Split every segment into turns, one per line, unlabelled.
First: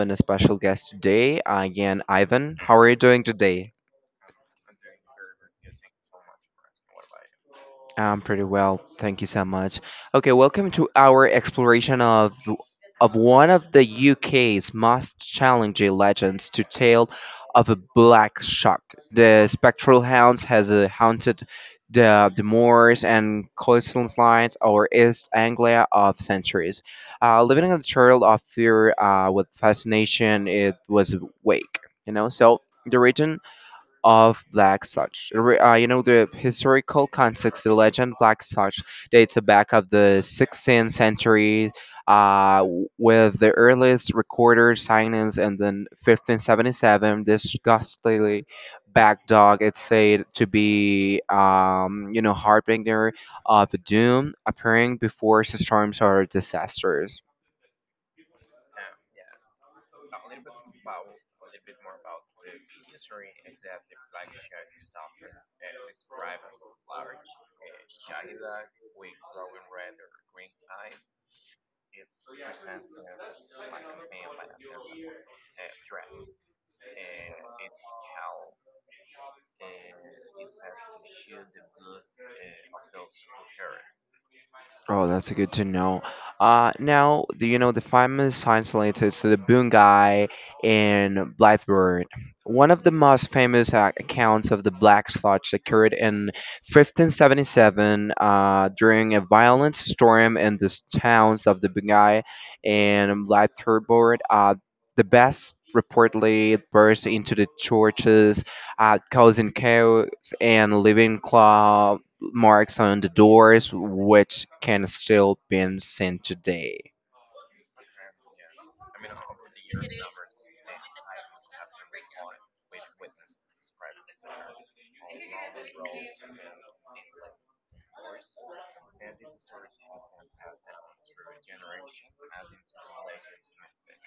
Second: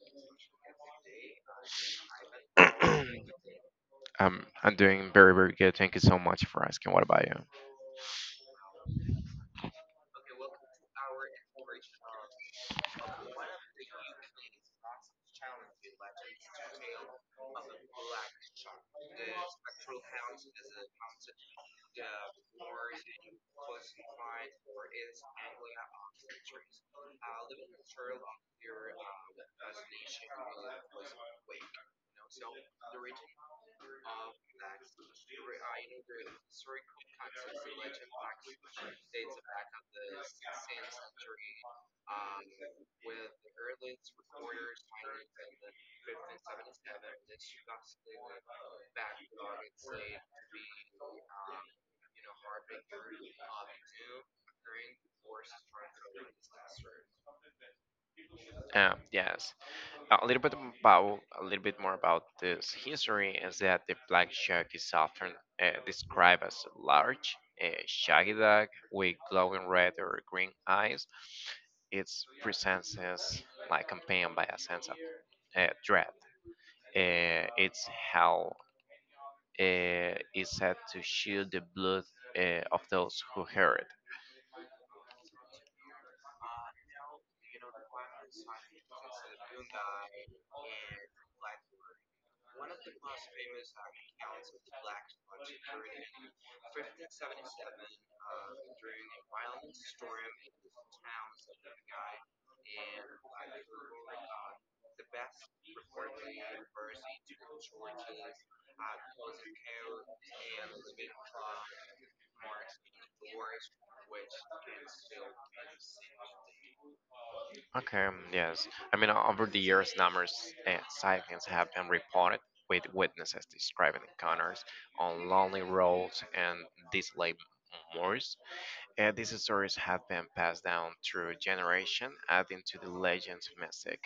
an special guest today, again, Ivan. How are you doing today?
I'm doing very, very good. Thank you so much for asking. What about you?
I'm pretty well. Thank you so much. Okay, welcome to our exploration of one of the UK's most challenging legends to tale of a black shark. The spectral hound has haunted the moors and coastlines or East Anglia of centuries. Living in a trail of fear with fascination, it was awake. So the region of Black Such. The historical context, the legend Black Such dates back of the 16th century, with the earliest recorded signings in the 1577, this ghastly back dog it's said to be harbinger of doom appearing before storms or disasters.
Um, yes, a little bit more about this history is that the black shark is often described as a large, shaggy dog with glowing red or green eyes. Its presence is like accompanied by a sense of dread. Its how is said to shield the blood of those who heard.
Oh, that's good to know. Now, the famous science related to the Bungai in Blackbird. One of the most famous accounts of the Black Sludge occurred in 1577, during a violent storm in the towns of the Bungai and Blackbird. The best reportedly burst into the churches, causing chaos and leaving marks on the doors which can still be seen today.
Okay, yes. I mean, over the years, numerous sightings have been reported with witnesses describing encounters on lonely roads and desolate moors. These stories have been passed down through generation, adding to the legend's mystic.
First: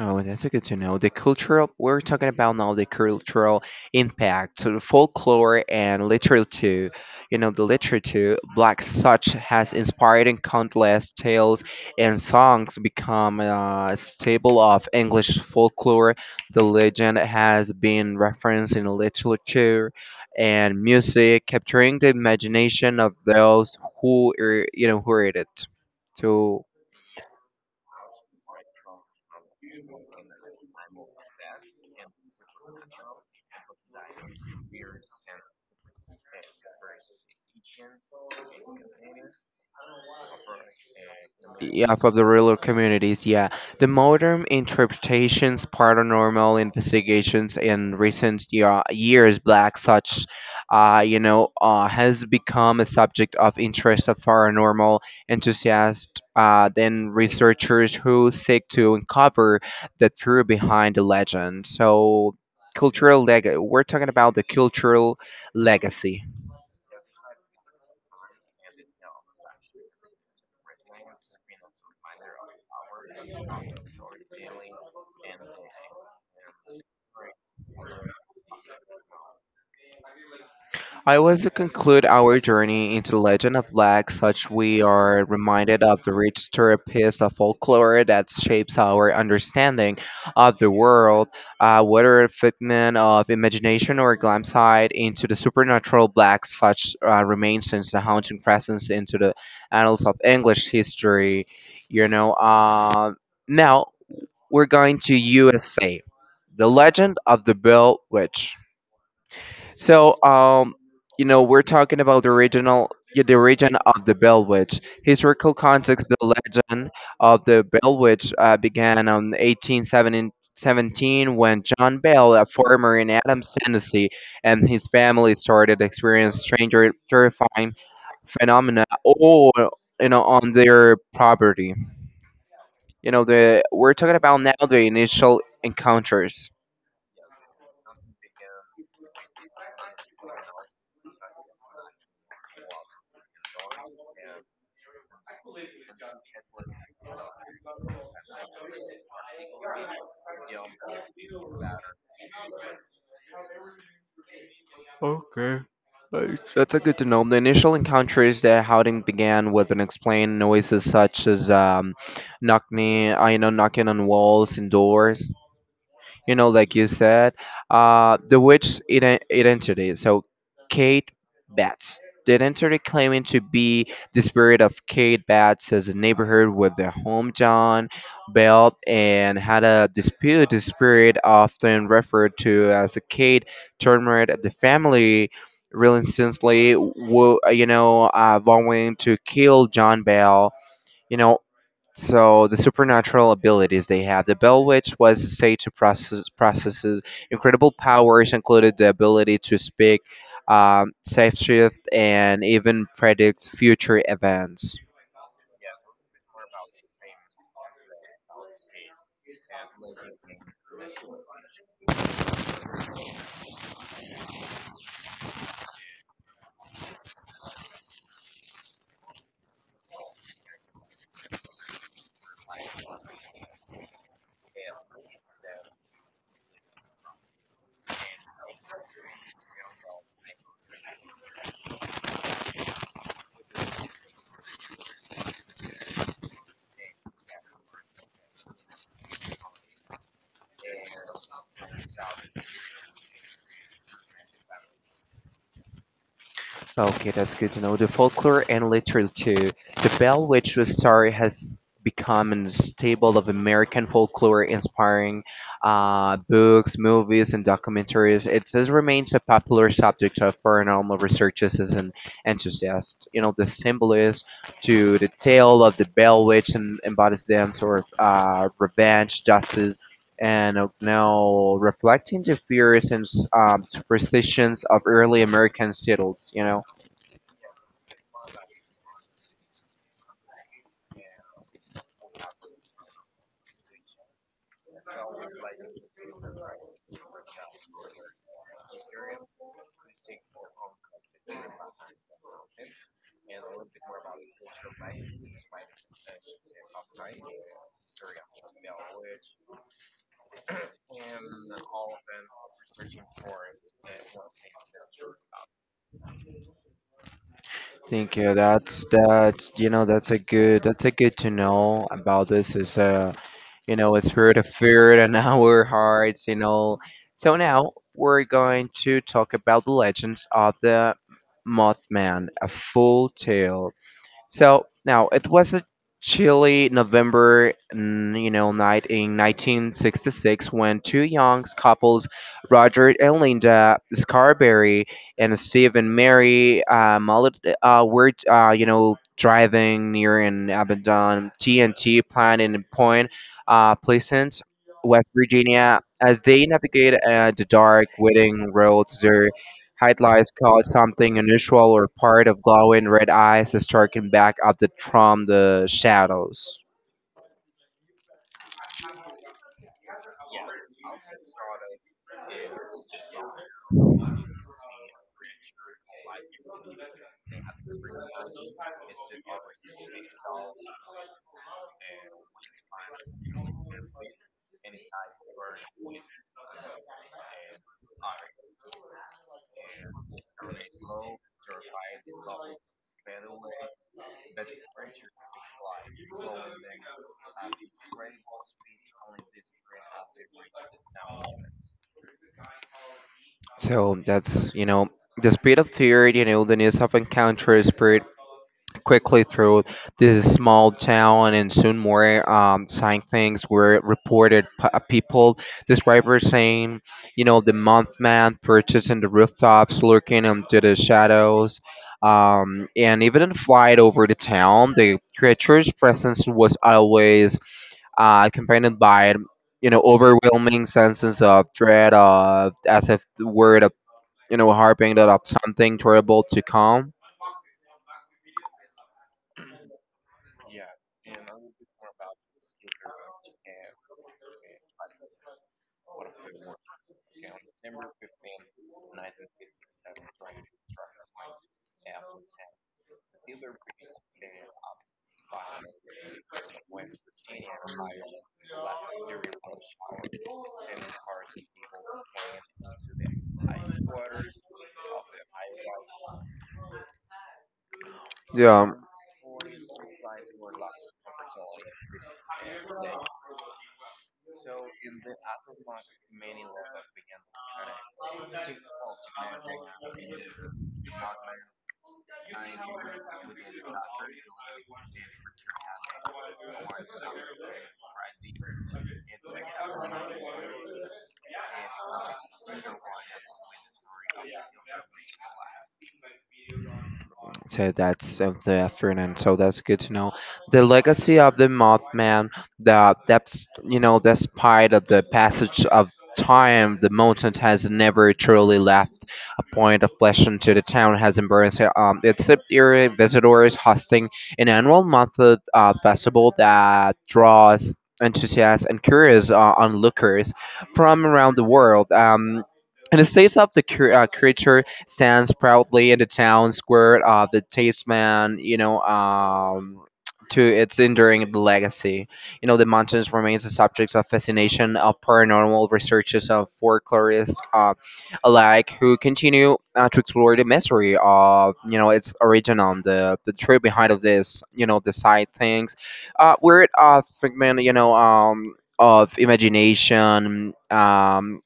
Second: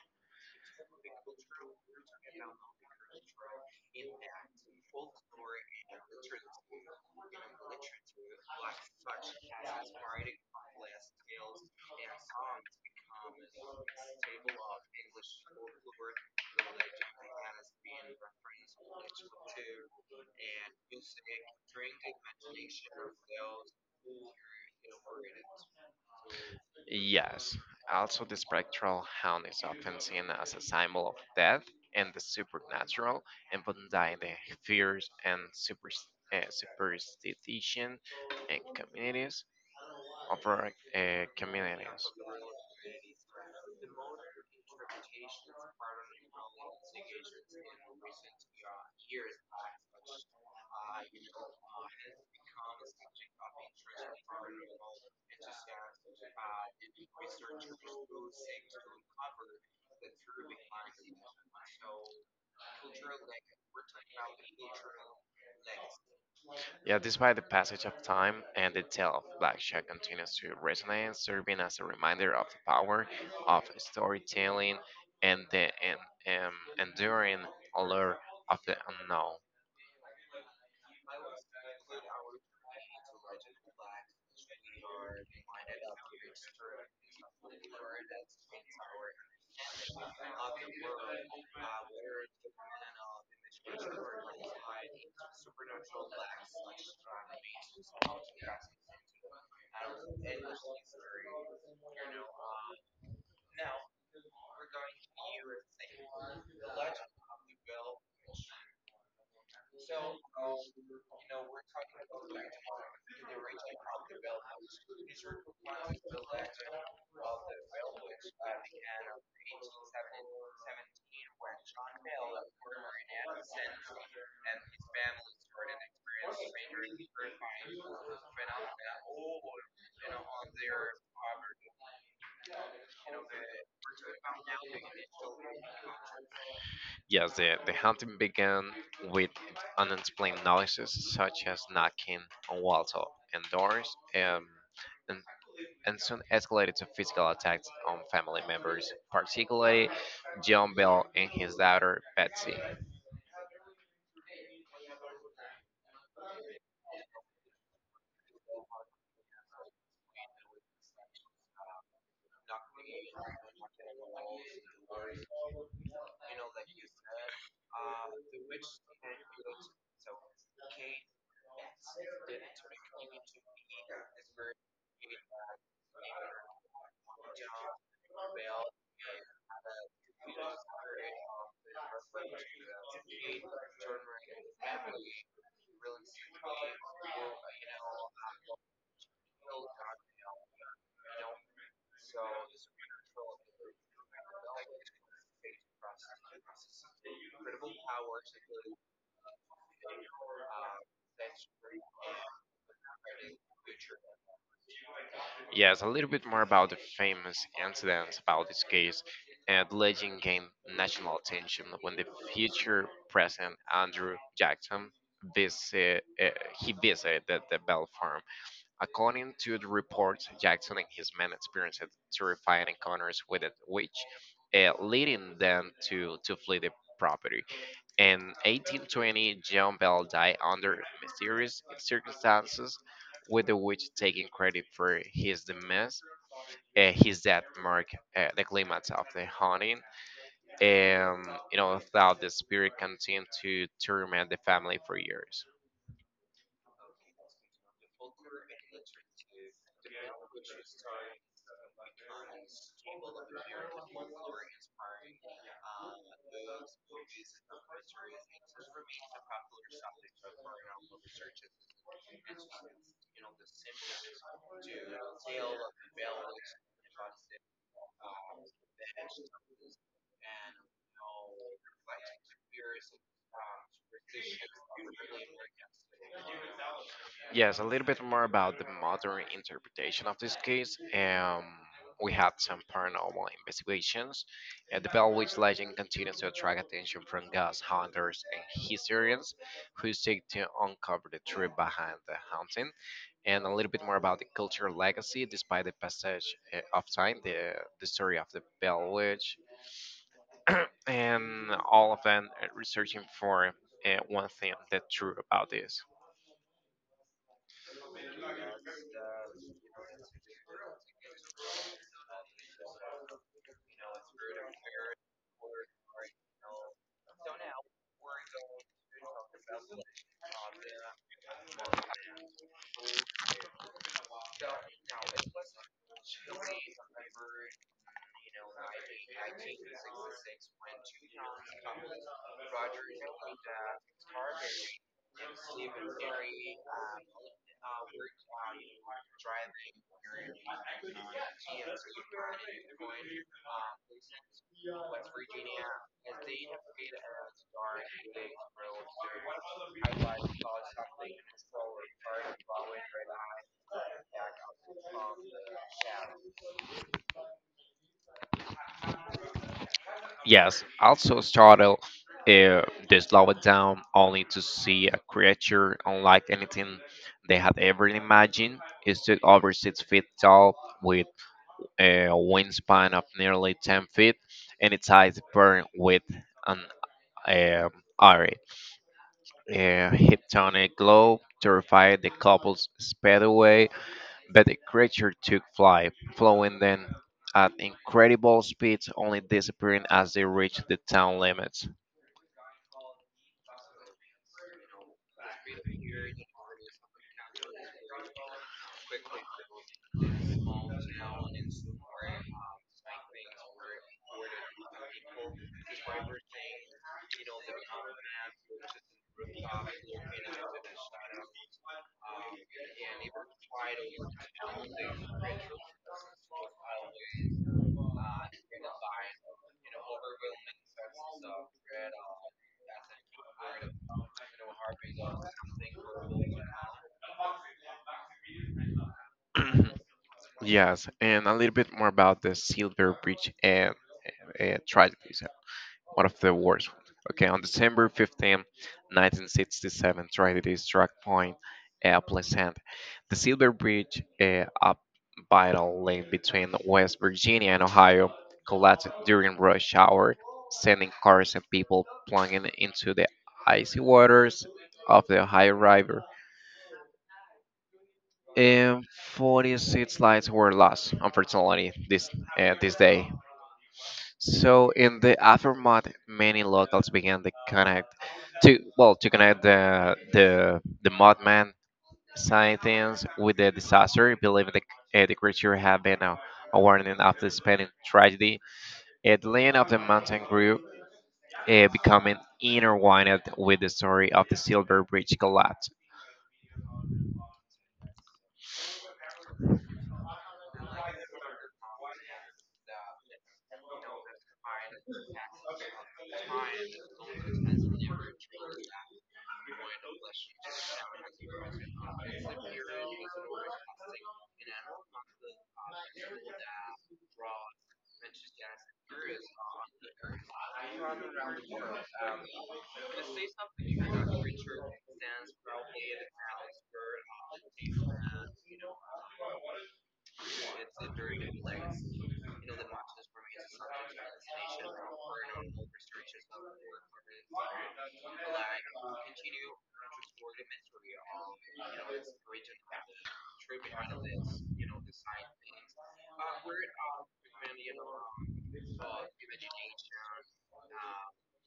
Oh, that's a good to know. The cultural, we're talking about now the cultural impact, so the folklore and literature. You know, the literature, Black such has inspired in countless tales and songs become a staple of English folklore. The legend has been referenced in literature and music, capturing the imagination of those who, are, you know, who read it. So
Yes. Also, the spectral hound is often seen as a symbol of death and the supernatural, embodying the fears and superstition and
yeah, for
communities.
the rural communities, yeah, the modern interpretations paranormal investigations in recent years black such, has become a subject of interest of paranormal enthusiasts, then researchers who seek to uncover the truth behind the legend. So cultural leg we're talking about the cultural legacy.
Yeah, despite the passage of time and the tale of Black Jack continues to resonate, serving as a reminder of the power of storytelling and the um, enduring allure of the unknown.
I was to conclude our journey into the legend of Black, such we are reminded of the rich therapist of folklore that shapes our understanding of the world, whether a figment of imagination or a glance sight into the supernatural Black, such remains since the haunting presence into the annals of English history. You know, uh, Now we're going to USA, the legend of the Bell Witch. So, um, we're talking about the original, yeah, the origin of the Bell Witch. Historical context: the legend of the Bell Witch began in 1817 when John Bell, a farmer in Adams, Tennessee, and his family started experiencing strange, or terrifying phenomena all, you know, on their property. You know, the We're talking about now the initial encounters.
Yes, the hunting began with unexplained noises such as knocking on walls and doors, and, and soon escalated to physical attacks on family members, particularly John Bell and his daughter Betsy.
Okay. Right. That's a good to know. The initial encounters that Howden began with unexplained noises such as knocking, I know, knocking on walls and doors, you know, like you said, the witch's identity. So, Kate Batts. The identity claiming to be the spirit of Kate Batts as a neighborhood with the hometown belt and had a dispute. The spirit, often referred to as a Kate, tormented at the family relentlessly, vowing to kill John Bell. You know, so the supernatural abilities they have. The Bell Witch was a sage who processes incredible powers, included the ability to speak, safe shift, and even predict future events.
Yes, a little bit more about the famous incidents about this case. And the legend gained national attention when the future president Andrew Jackson visit, uh, he visited the Bell Farm. According to the reports, Jackson and his men experienced terrifying encounters with a witch, leading them to flee the property. In 1820, John Bell died under mysterious circumstances, with the witch taking credit for his demise. His death marked the climax of the haunting, um, you know, thought the spirit continued to torment the family for years.
Okay, that's good to know. The folklore and literature. Too. The Bell Witch story has become a staple of American folklore, inspiring books, movies, and documentaries. It just remains a popular subject of paranormal researchers and enthusiasts. You know, the symbolism to the tale of the Bell Witch and embodies them sort of revenge, justice, and now reflecting the fears and superstitions of early American settlers, you know.
Yes, a little bit more about the modern interpretation of this case. We had some paranormal investigations. The Bellwitch legend continues to attract attention from ghost hunters and historians who seek to uncover the truth behind the haunting. And a little bit more about the cultural legacy, despite the passage of time, the story of the Bellwitch, and all of them researching for one thing that's true about this.
Thank you. That's you know that's a good to know about this is it's spirit of fear and our hearts, you know. So now we're going to talk about the legends of the Mothman, a full tale. So now it was a chilly November, you know, night in 1966 when two young couples, Roger and Linda Scarberry and Steve and Mary Mullet, you know, driving near an abandoned TNT plant in Point Pleasant, West Virginia, as they navigate the dark, winding roads. Their headlights caught something unusual or part of glowing red eyes striking back at the from the shadows.
Yes, also startled, uh, they slow it down only to see a creature unlike anything they had ever imagined. It stood over 6 feet tall, with a wingspan of nearly 10 feet, and its eyes burned with an um iron. A hypnotic glow terrified the couples sped away, but the creature took flight, flowing then at incredible speeds, only disappearing as they reached the town limits.
So that's you know the speed of fear, you know, the news of encounter spirit quickly through this small town and soon more sign things were reported people describers saying you know the month man purchasing the rooftops lurking into the shadows, and even in flight over the town the creature's presence was always accompanied by you know overwhelming senses of dread of as if the word of you know harping that of something terrible to come,
Yes, and a little bit more about the Silver Bridge and tragedies, one of the worst ones. Okay, on December 15, 1967, tragedy struck Point Pleasant. The Silver Bridge, a vital link between West Virginia and Ohio, collapsed during rush hour, sending cars and people plunging into the icy waters of the Ohio River.
yeah.
And 46 lives were lost, unfortunately, this day. So in the aftermath, many locals began to connect to well to connect the Mothman sightings with the disaster, believing the creature had been a warning of the Spanish tragedy. The legend of the mountain grew, becoming intertwined with the story of the Silver Bridge collapse.
So that's of the effort, and so that's good to know. The legacy of the Mothman, the that's you know, despite of the passage of time, the mountain has never truly left a point of flesh into the town has embraced it. Its a area visitors hosting an annual month festival that draws enthusiasts and curious onlookers from around the world. In the states of the creature stands proudly in the town square of the Tasman, you know, to its enduring legacy. You know, the mountains remains the subject of fascination of paranormal researchers of folklorists alike who continue to explore the mystery of, you know, its origin on the trip behind of this, you know, the side things. We're figment, of imagination,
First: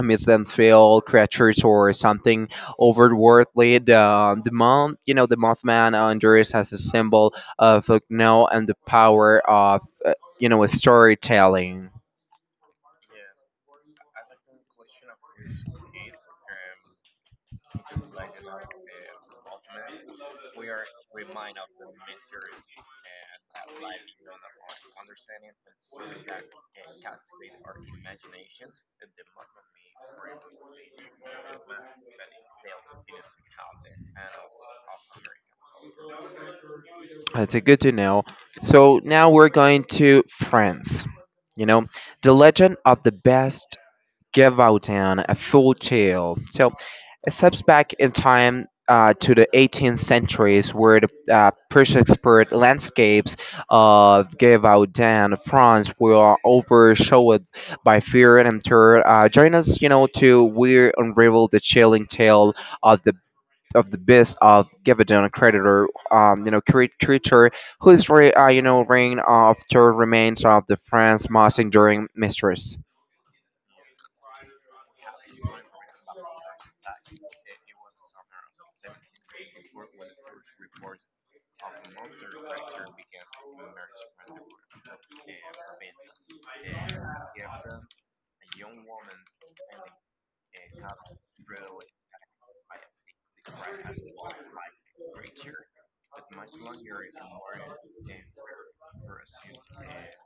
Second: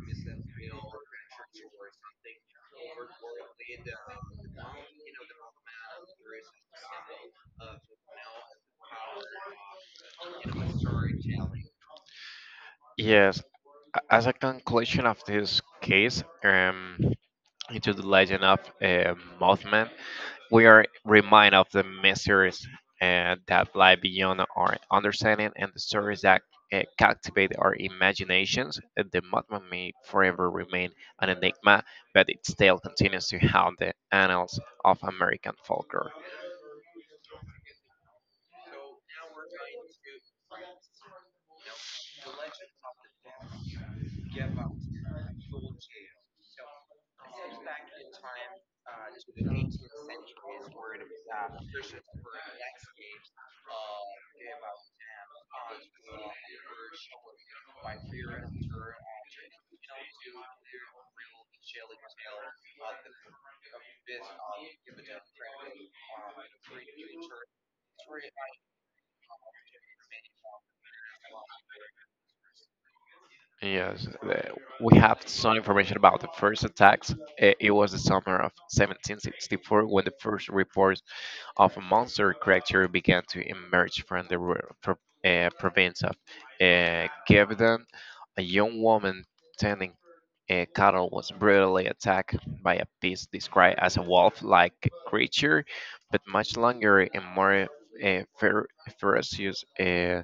makes them. Feel creatures or something otherworldly. The month, you know, the Mothman on Duris has a symbol of know and the power of you know storytelling.
Yes, as a conclusion of this case, into the legend of Mothman, we are reminded of the mysteries that lie beyond our understanding and the stories that captivate our imaginations. The Mothman may forever remain an enigma, but its tale continues to haunt the annals of American folklore.
That's good to know. So now we're going to France. You know, the legend of the best Gavaudan, a full tale. So. It steps back in time to the 18th centuries, where the perseus landscapes of Givaudan, France, were overshadowed by fear and terror. Join us, you know, to we unravel the chilling tale of the of the beast of Givaudan, a creditor, creature whose, you know, reign of terror remains of the France most enduring mistress.
Yes, we have some information about the first attacks. It was the summer of 1764 when the first reports of monster creatures began to emerge from the province of Gevdan. A young woman tending cattle was brutally attacked by a beast described as a wolf-like creature, but much longer and more uh, fer- ferocious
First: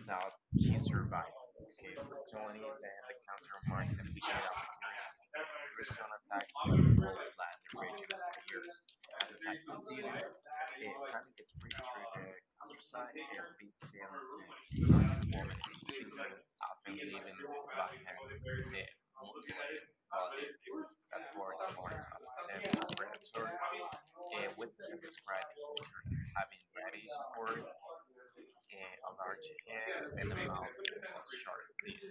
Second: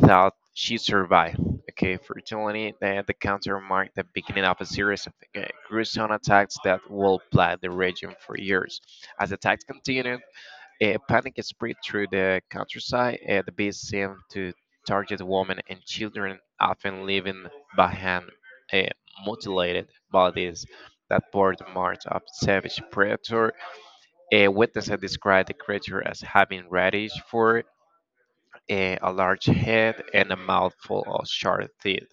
thought she survived. Okay, fortunately, the counter marked the beginning of a series of gruesome attacks that will plague the region for years. As attacks continued, a panic spread through the countryside. The beast seemed to target women and children, often leaving behind uh, mutilated bodies that bore the marks of savage predator. A witness had described the creature as having reddish fur, a large head, and a mouthful of sharp teeth.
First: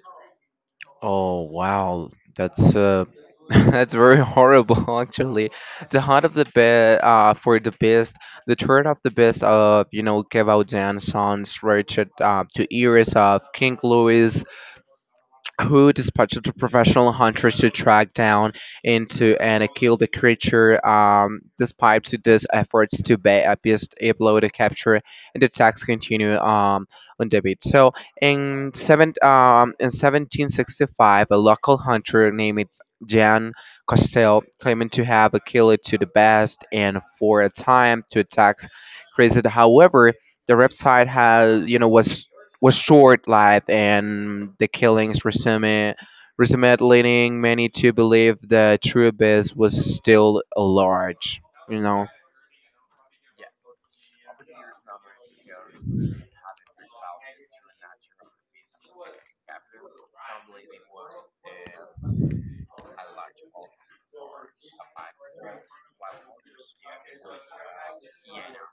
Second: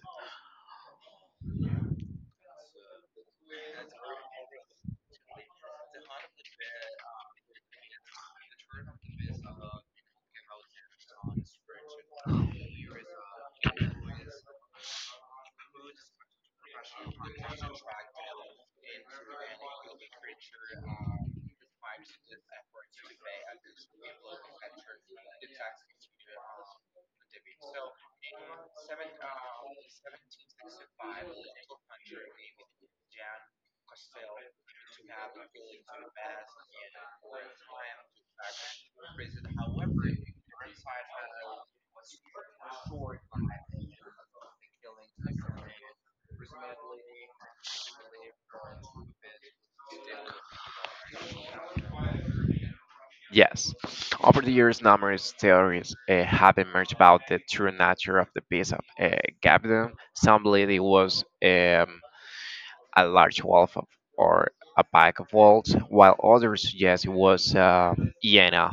Oh wow, that's that's very horrible actually. The heart of the best for the best, the third of the best you know Kev Sons Richard, to ears of King Louis who dispatched the professional hunters to track down into and kill the creature. Despite to these efforts to be able to capture, and the attacks continue, on David. So in 1765, a local hunter named Jan Costell claiming to have killed it to the best and for a time to attacks created. However, the website has you know was short-lived, and the killings resumed, leading many to believe the true abyss was still large. You know,
Yes, over the years, numerous theories have emerged about the true nature of the beast of Gabdon. Some believe it was. A large wolf or a pack of wolves, while others suggest it was a hyena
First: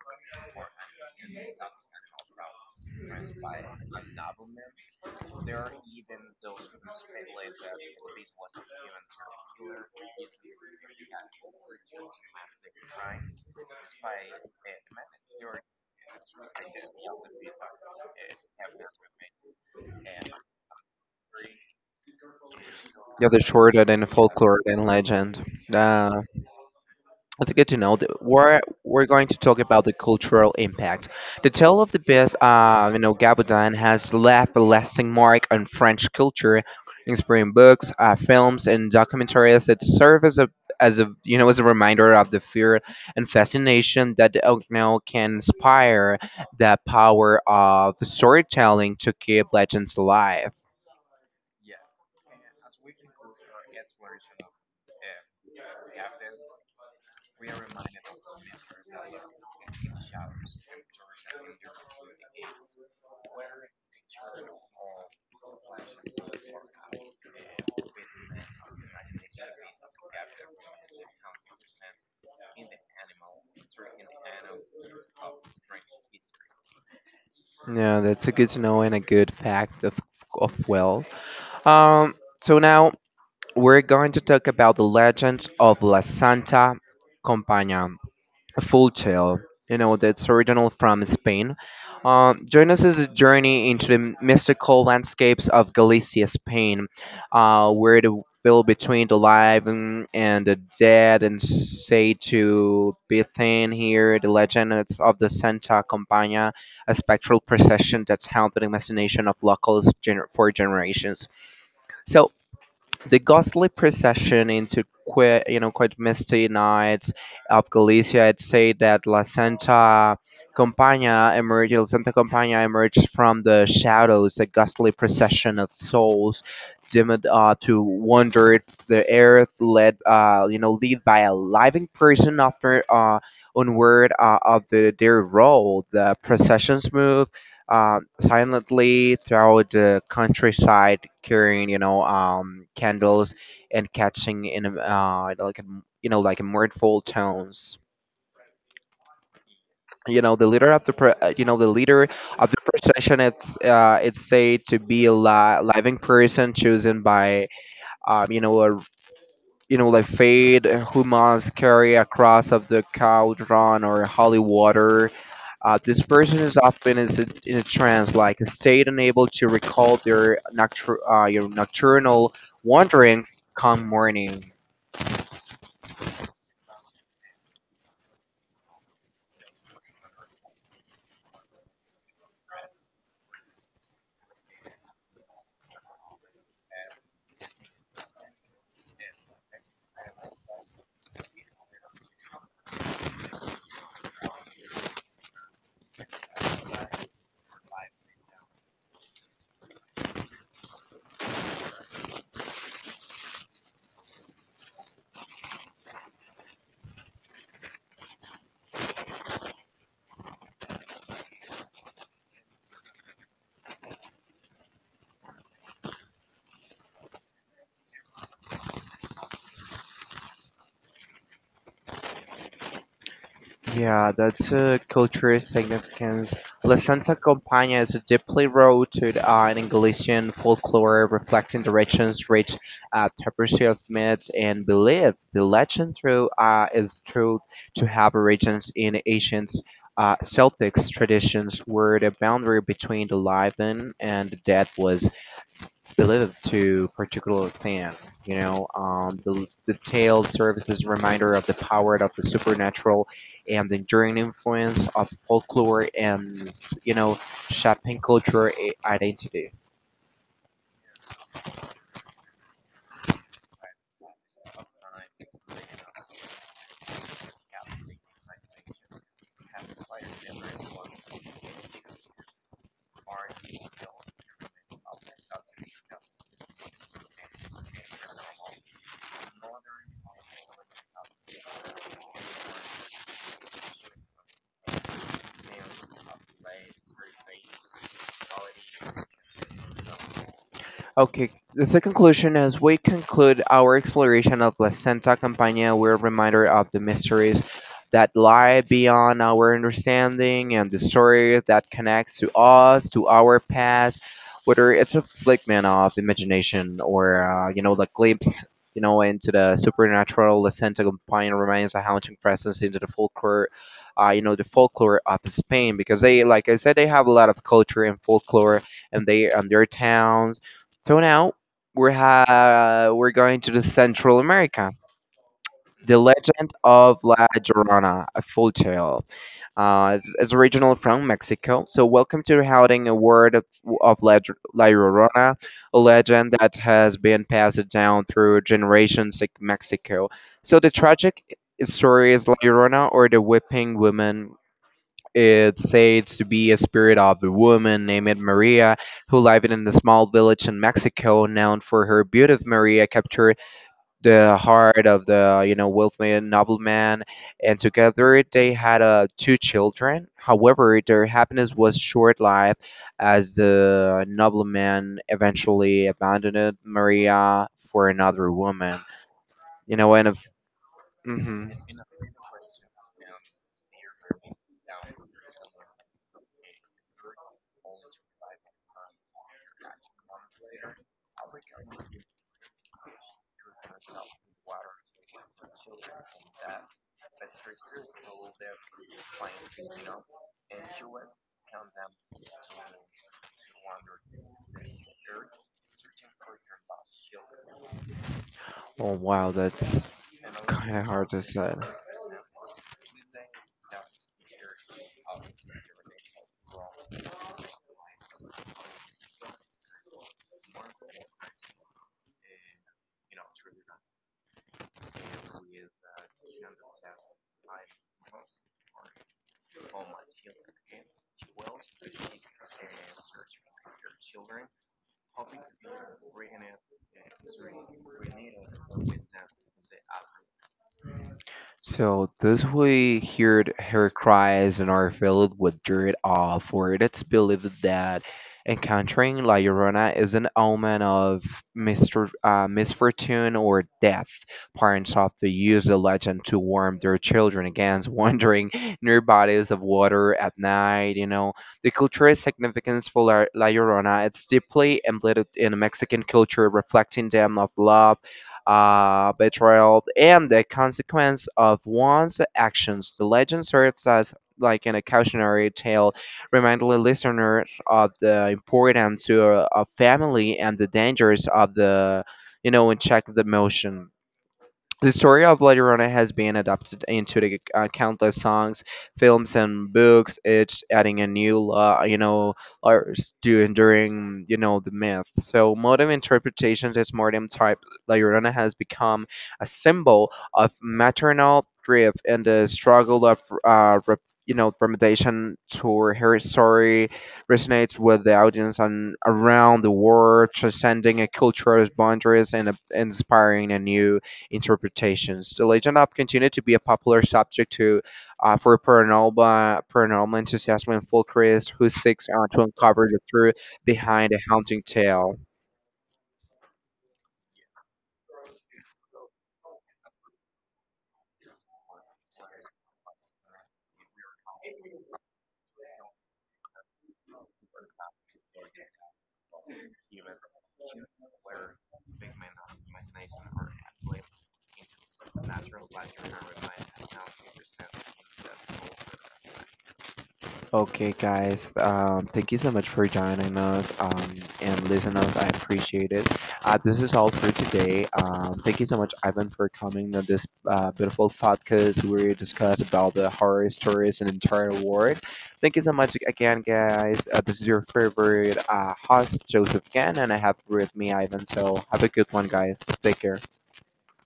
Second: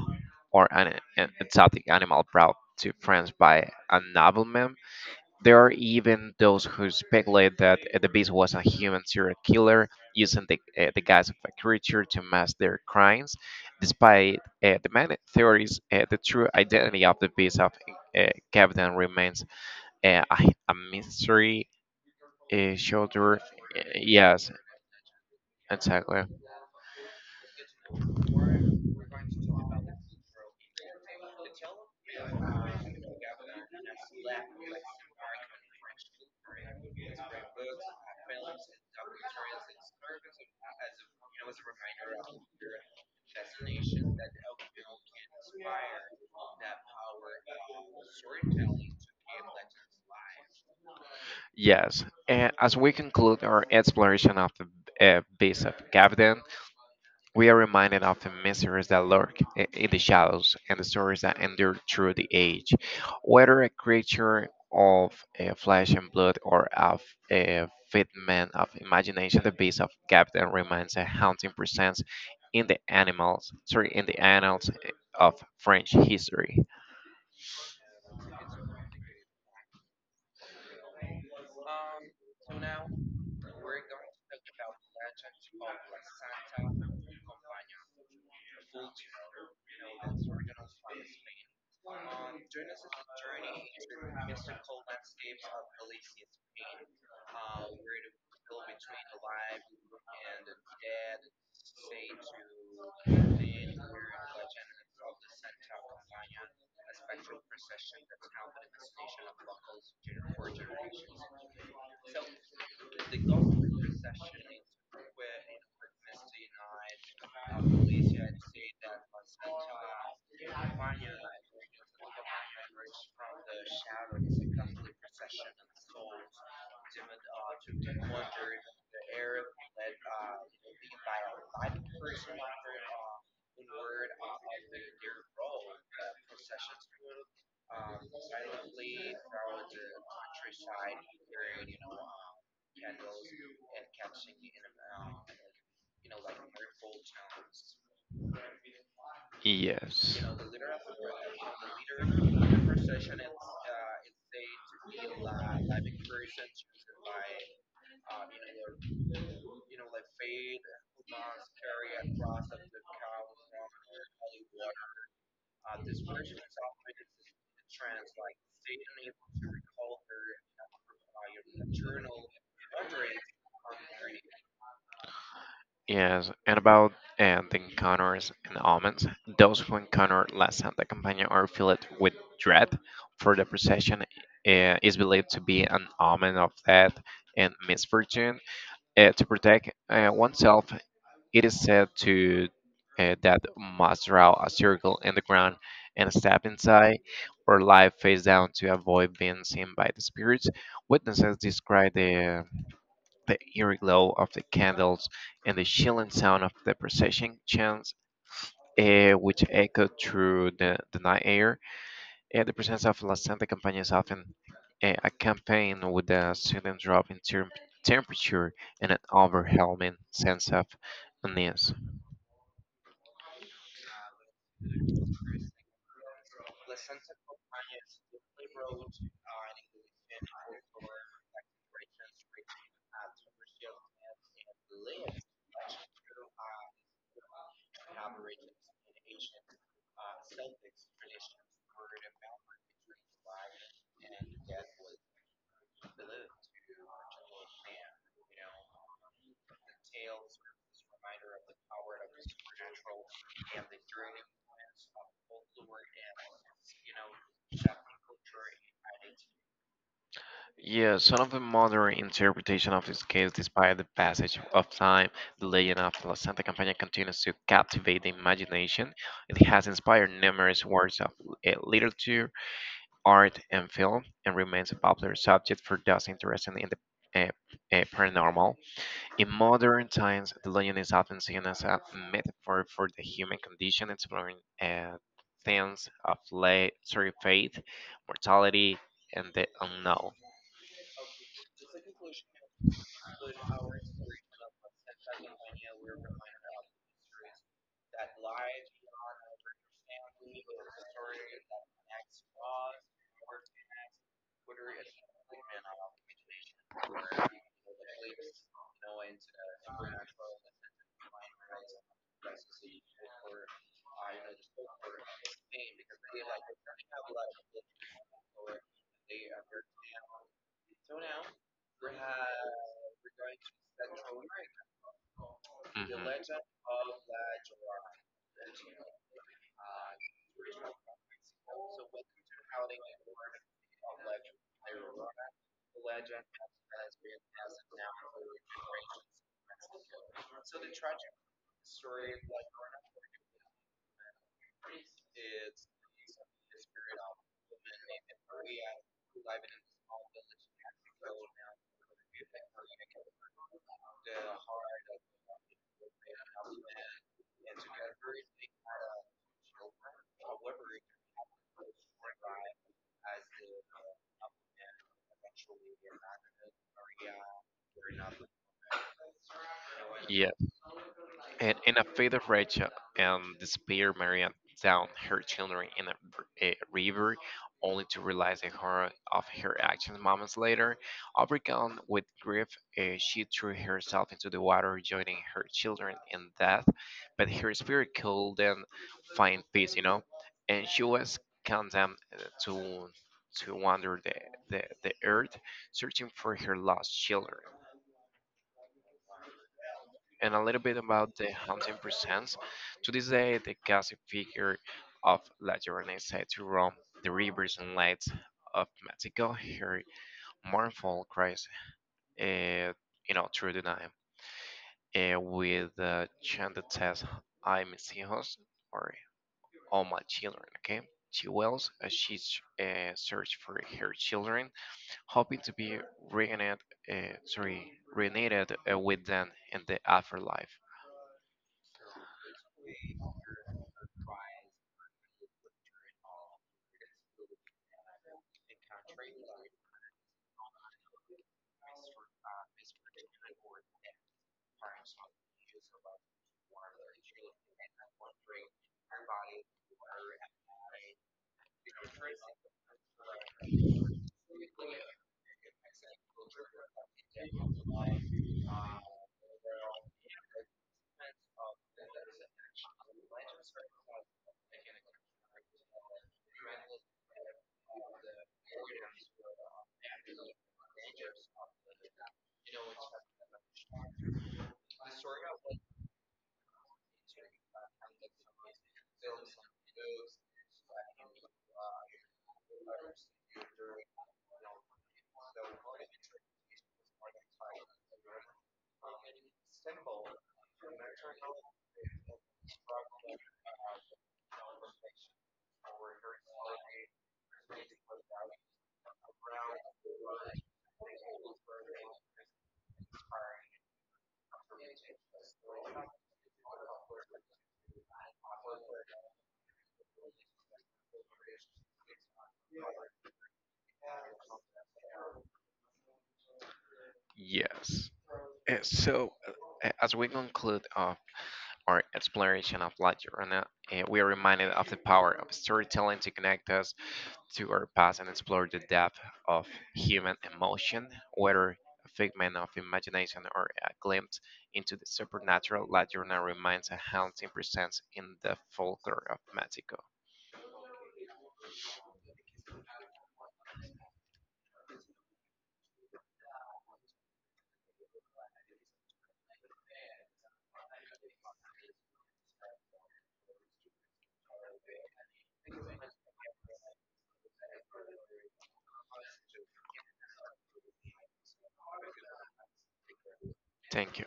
or an exotic animal brought to France by a nobleman. There are even those who speculate that the beast was a human serial killer using the guise of a creature to mask their crimes. Despite the many theories, the true identity of the beast of Captain remains a mystery. Uh,
the
shoulder,
other short and
yes,
folklore and legend. Uh,
exactly.
That's good to know. That we're going to talk about the cultural impact. The tale of the best, you know, Gabudin has left a lasting mark on French culture, inspiring books, films, and documentaries that serve as a you know as a reminder of the fear and fascination that the Ogno can inspire the power of storytelling to keep legends alive.
Yes, and as we conclude our exploration of the Beast of Gavidan, we are reminded of the mysteries that lurk in the shadows and the stories that endure through the age. Whether a creature of flesh and blood or of a figment of imagination, the Beast of Gavden remains a haunting presence in the animals, sorry, in the annals of French history.
Yeah, that's a good to know and a good fact of well. Um, so now. We're going to talk about the legends of La Santa Compañía, a full tale. You know, that's original from Spain. Join us as a journey into the mystical landscapes of Galicia, Spain, where the will between the live and the dead and say to be thin here the legend is of the santa Compañía, a spectral procession that's haunted the imagination of locals for generations. So the ghostly procession into quite you know quite misty nights of Galicia. I'd say that La Santa Compaña emerged. La Santa Compaña emerged from the shadows, a ghostly procession of souls dimmed to wander the earth, led you know lead by a living person after. Onward of the, their role, the processions move, silently throughout the countryside, carrying you know candles and catching in a, like a, you know like mournful tones.
Yes.
You know the leader of the leader of the procession. It's said to be a living person chosen by you know a you know, like fade, humus carry a cross of the cauldron or holy water. This person is often is in a trance, like a state unable to recall their, your nocturnal wanderings come morning.
Yes, and about the encounters and omens, those who encounter La Santa Campana are filled with dread, for the procession is believed to be an omen of death and misfortune. To protect oneself, it is said to that must draw a circle in the ground and step inside or lie face down to avoid being seen by the spirits. Witnesses describe the eerie glow of the candles and the chilling sound of the procession chants, which echoed through the night air. The presence of La Santa Campana is often accompanied with a sudden drop in temperature and an overwhelming sense of unease.
Yeah, that's a cultural significance. La Santa Compañía is deeply rooted in Galician folklore, reflecting the region's rich tapestry of myths and beliefs. The legend through, is true to have origins in ancient Celtic traditions where the boundary between the living and the dead was related to particular thing. The detailed serves as reminder of the power of the supernatural and the enduring influence of folklore and you know shaping culture identity.
Yes, some of the modern interpretation of this case, despite the passage of time, the legend of La Santa Campana continues to captivate the imagination. It has inspired numerous works of literature art and film and remains a popular subject for those interested in the paranormal. In modern times, the legend is often seen as a metaphor for the human condition, exploring themes of sorry, faith, mortality, and the unknown.
Okay, the second conclusion as we conclude our exploration of La Santa Campana, we're reminded of the mysteries that lie beyond our understanding and the story that connects to us, to our past, whether it's a figment of imagination or the glimpse, into the supernatural. La Santa Campana remains a haunting presence into the folklore, the folklore of Spain because they, like I said, they have a lot of culture and folklore and they and their towns so now we're going to the Central America. The
Mhm.
legend of La Llorona, a full tale. It's original from Mexico. So welcome to Howling, a word of La Llorona, a legend that has been passed down through generations in Mexico. So the tragic story is La Llorona, or the Whipping Woman, it said to be a spirit of a woman named Maria who lived in a small village in Mexico, known for her beauty. Maria captured the heart of the wealthy nobleman, and together they had two children. However, their happiness was short-lived, as the nobleman eventually abandoned Maria for another woman. You know, and if,
Yeah,
hmm
and in a fit of rage and despair, Maria dumped her children in a river, only to realize the horror of her actions moments later. Overcome with grief, she threw herself into the water, joining her children in death, but her spirit couldn't find peace, you know, and she was condemned to to wander the earth searching for her lost children
oh wow, that's
and a little
kind
bit
of hard
about
to
the
say.
hunting presents. To this day, the classic figure of La Llorona is said to roam the rivers and lakes of Mexico. Her mournful cries, uh, you know, through the night, with the chanted text, "I mis hijos," or "All my children." Okay. She wails as she searches for her children, hoping to be reunited, with them in the afterlife.
So those who heard her cries and are filled with dread awe, for it's believed that encountering La Llorona is an omen of misfortune or death. Parents often use the legend to warn their children against wandering near bodies of water at night. You know, the cultural significance for La Llorona it's deeply embedded in Mexican culture, reflecting them of love betrayal, and the consequence of one's actions. The legend serves as like an cautionary tale, reminding listeners of the importance to a family and the dangers of the, and check the motion. The story of La Llorona has been adapted into the, countless songs, films, and books, each adding a new, layers to enduring, the myth. So modern interpretations, this modern type La Llorona has become a symbol of maternal grief and the struggle of, remediation to her story resonates with the audience and around the world, transcending a cultural boundaries and inspiring a new interpretations. The Legend of continued to be a popular subject to for paranormal enthusiasts and folklorists who seek to uncover the truth behind a haunting tale.
Yes. So, as we conclude of our exploration of La Llorona, we are reminded of the power of storytelling to connect us to our past and explore the depth of human emotion, whether a figment of imagination or a glimpse into the supernatural. La Llorona remains a haunting presence in the folklore of Mexico.
Okay, guys, thank you so much for joining us and listeners. I appreciate it. This is all for today. Thank you so much, Ivan, for coming to this beautiful podcast where we discuss about the horror stories in the entire world. Thank you so much again, guys. This is your favorite host, Joseph Gann, and I have with me Ivan. So have a good one, guys. Take care.
Thank you.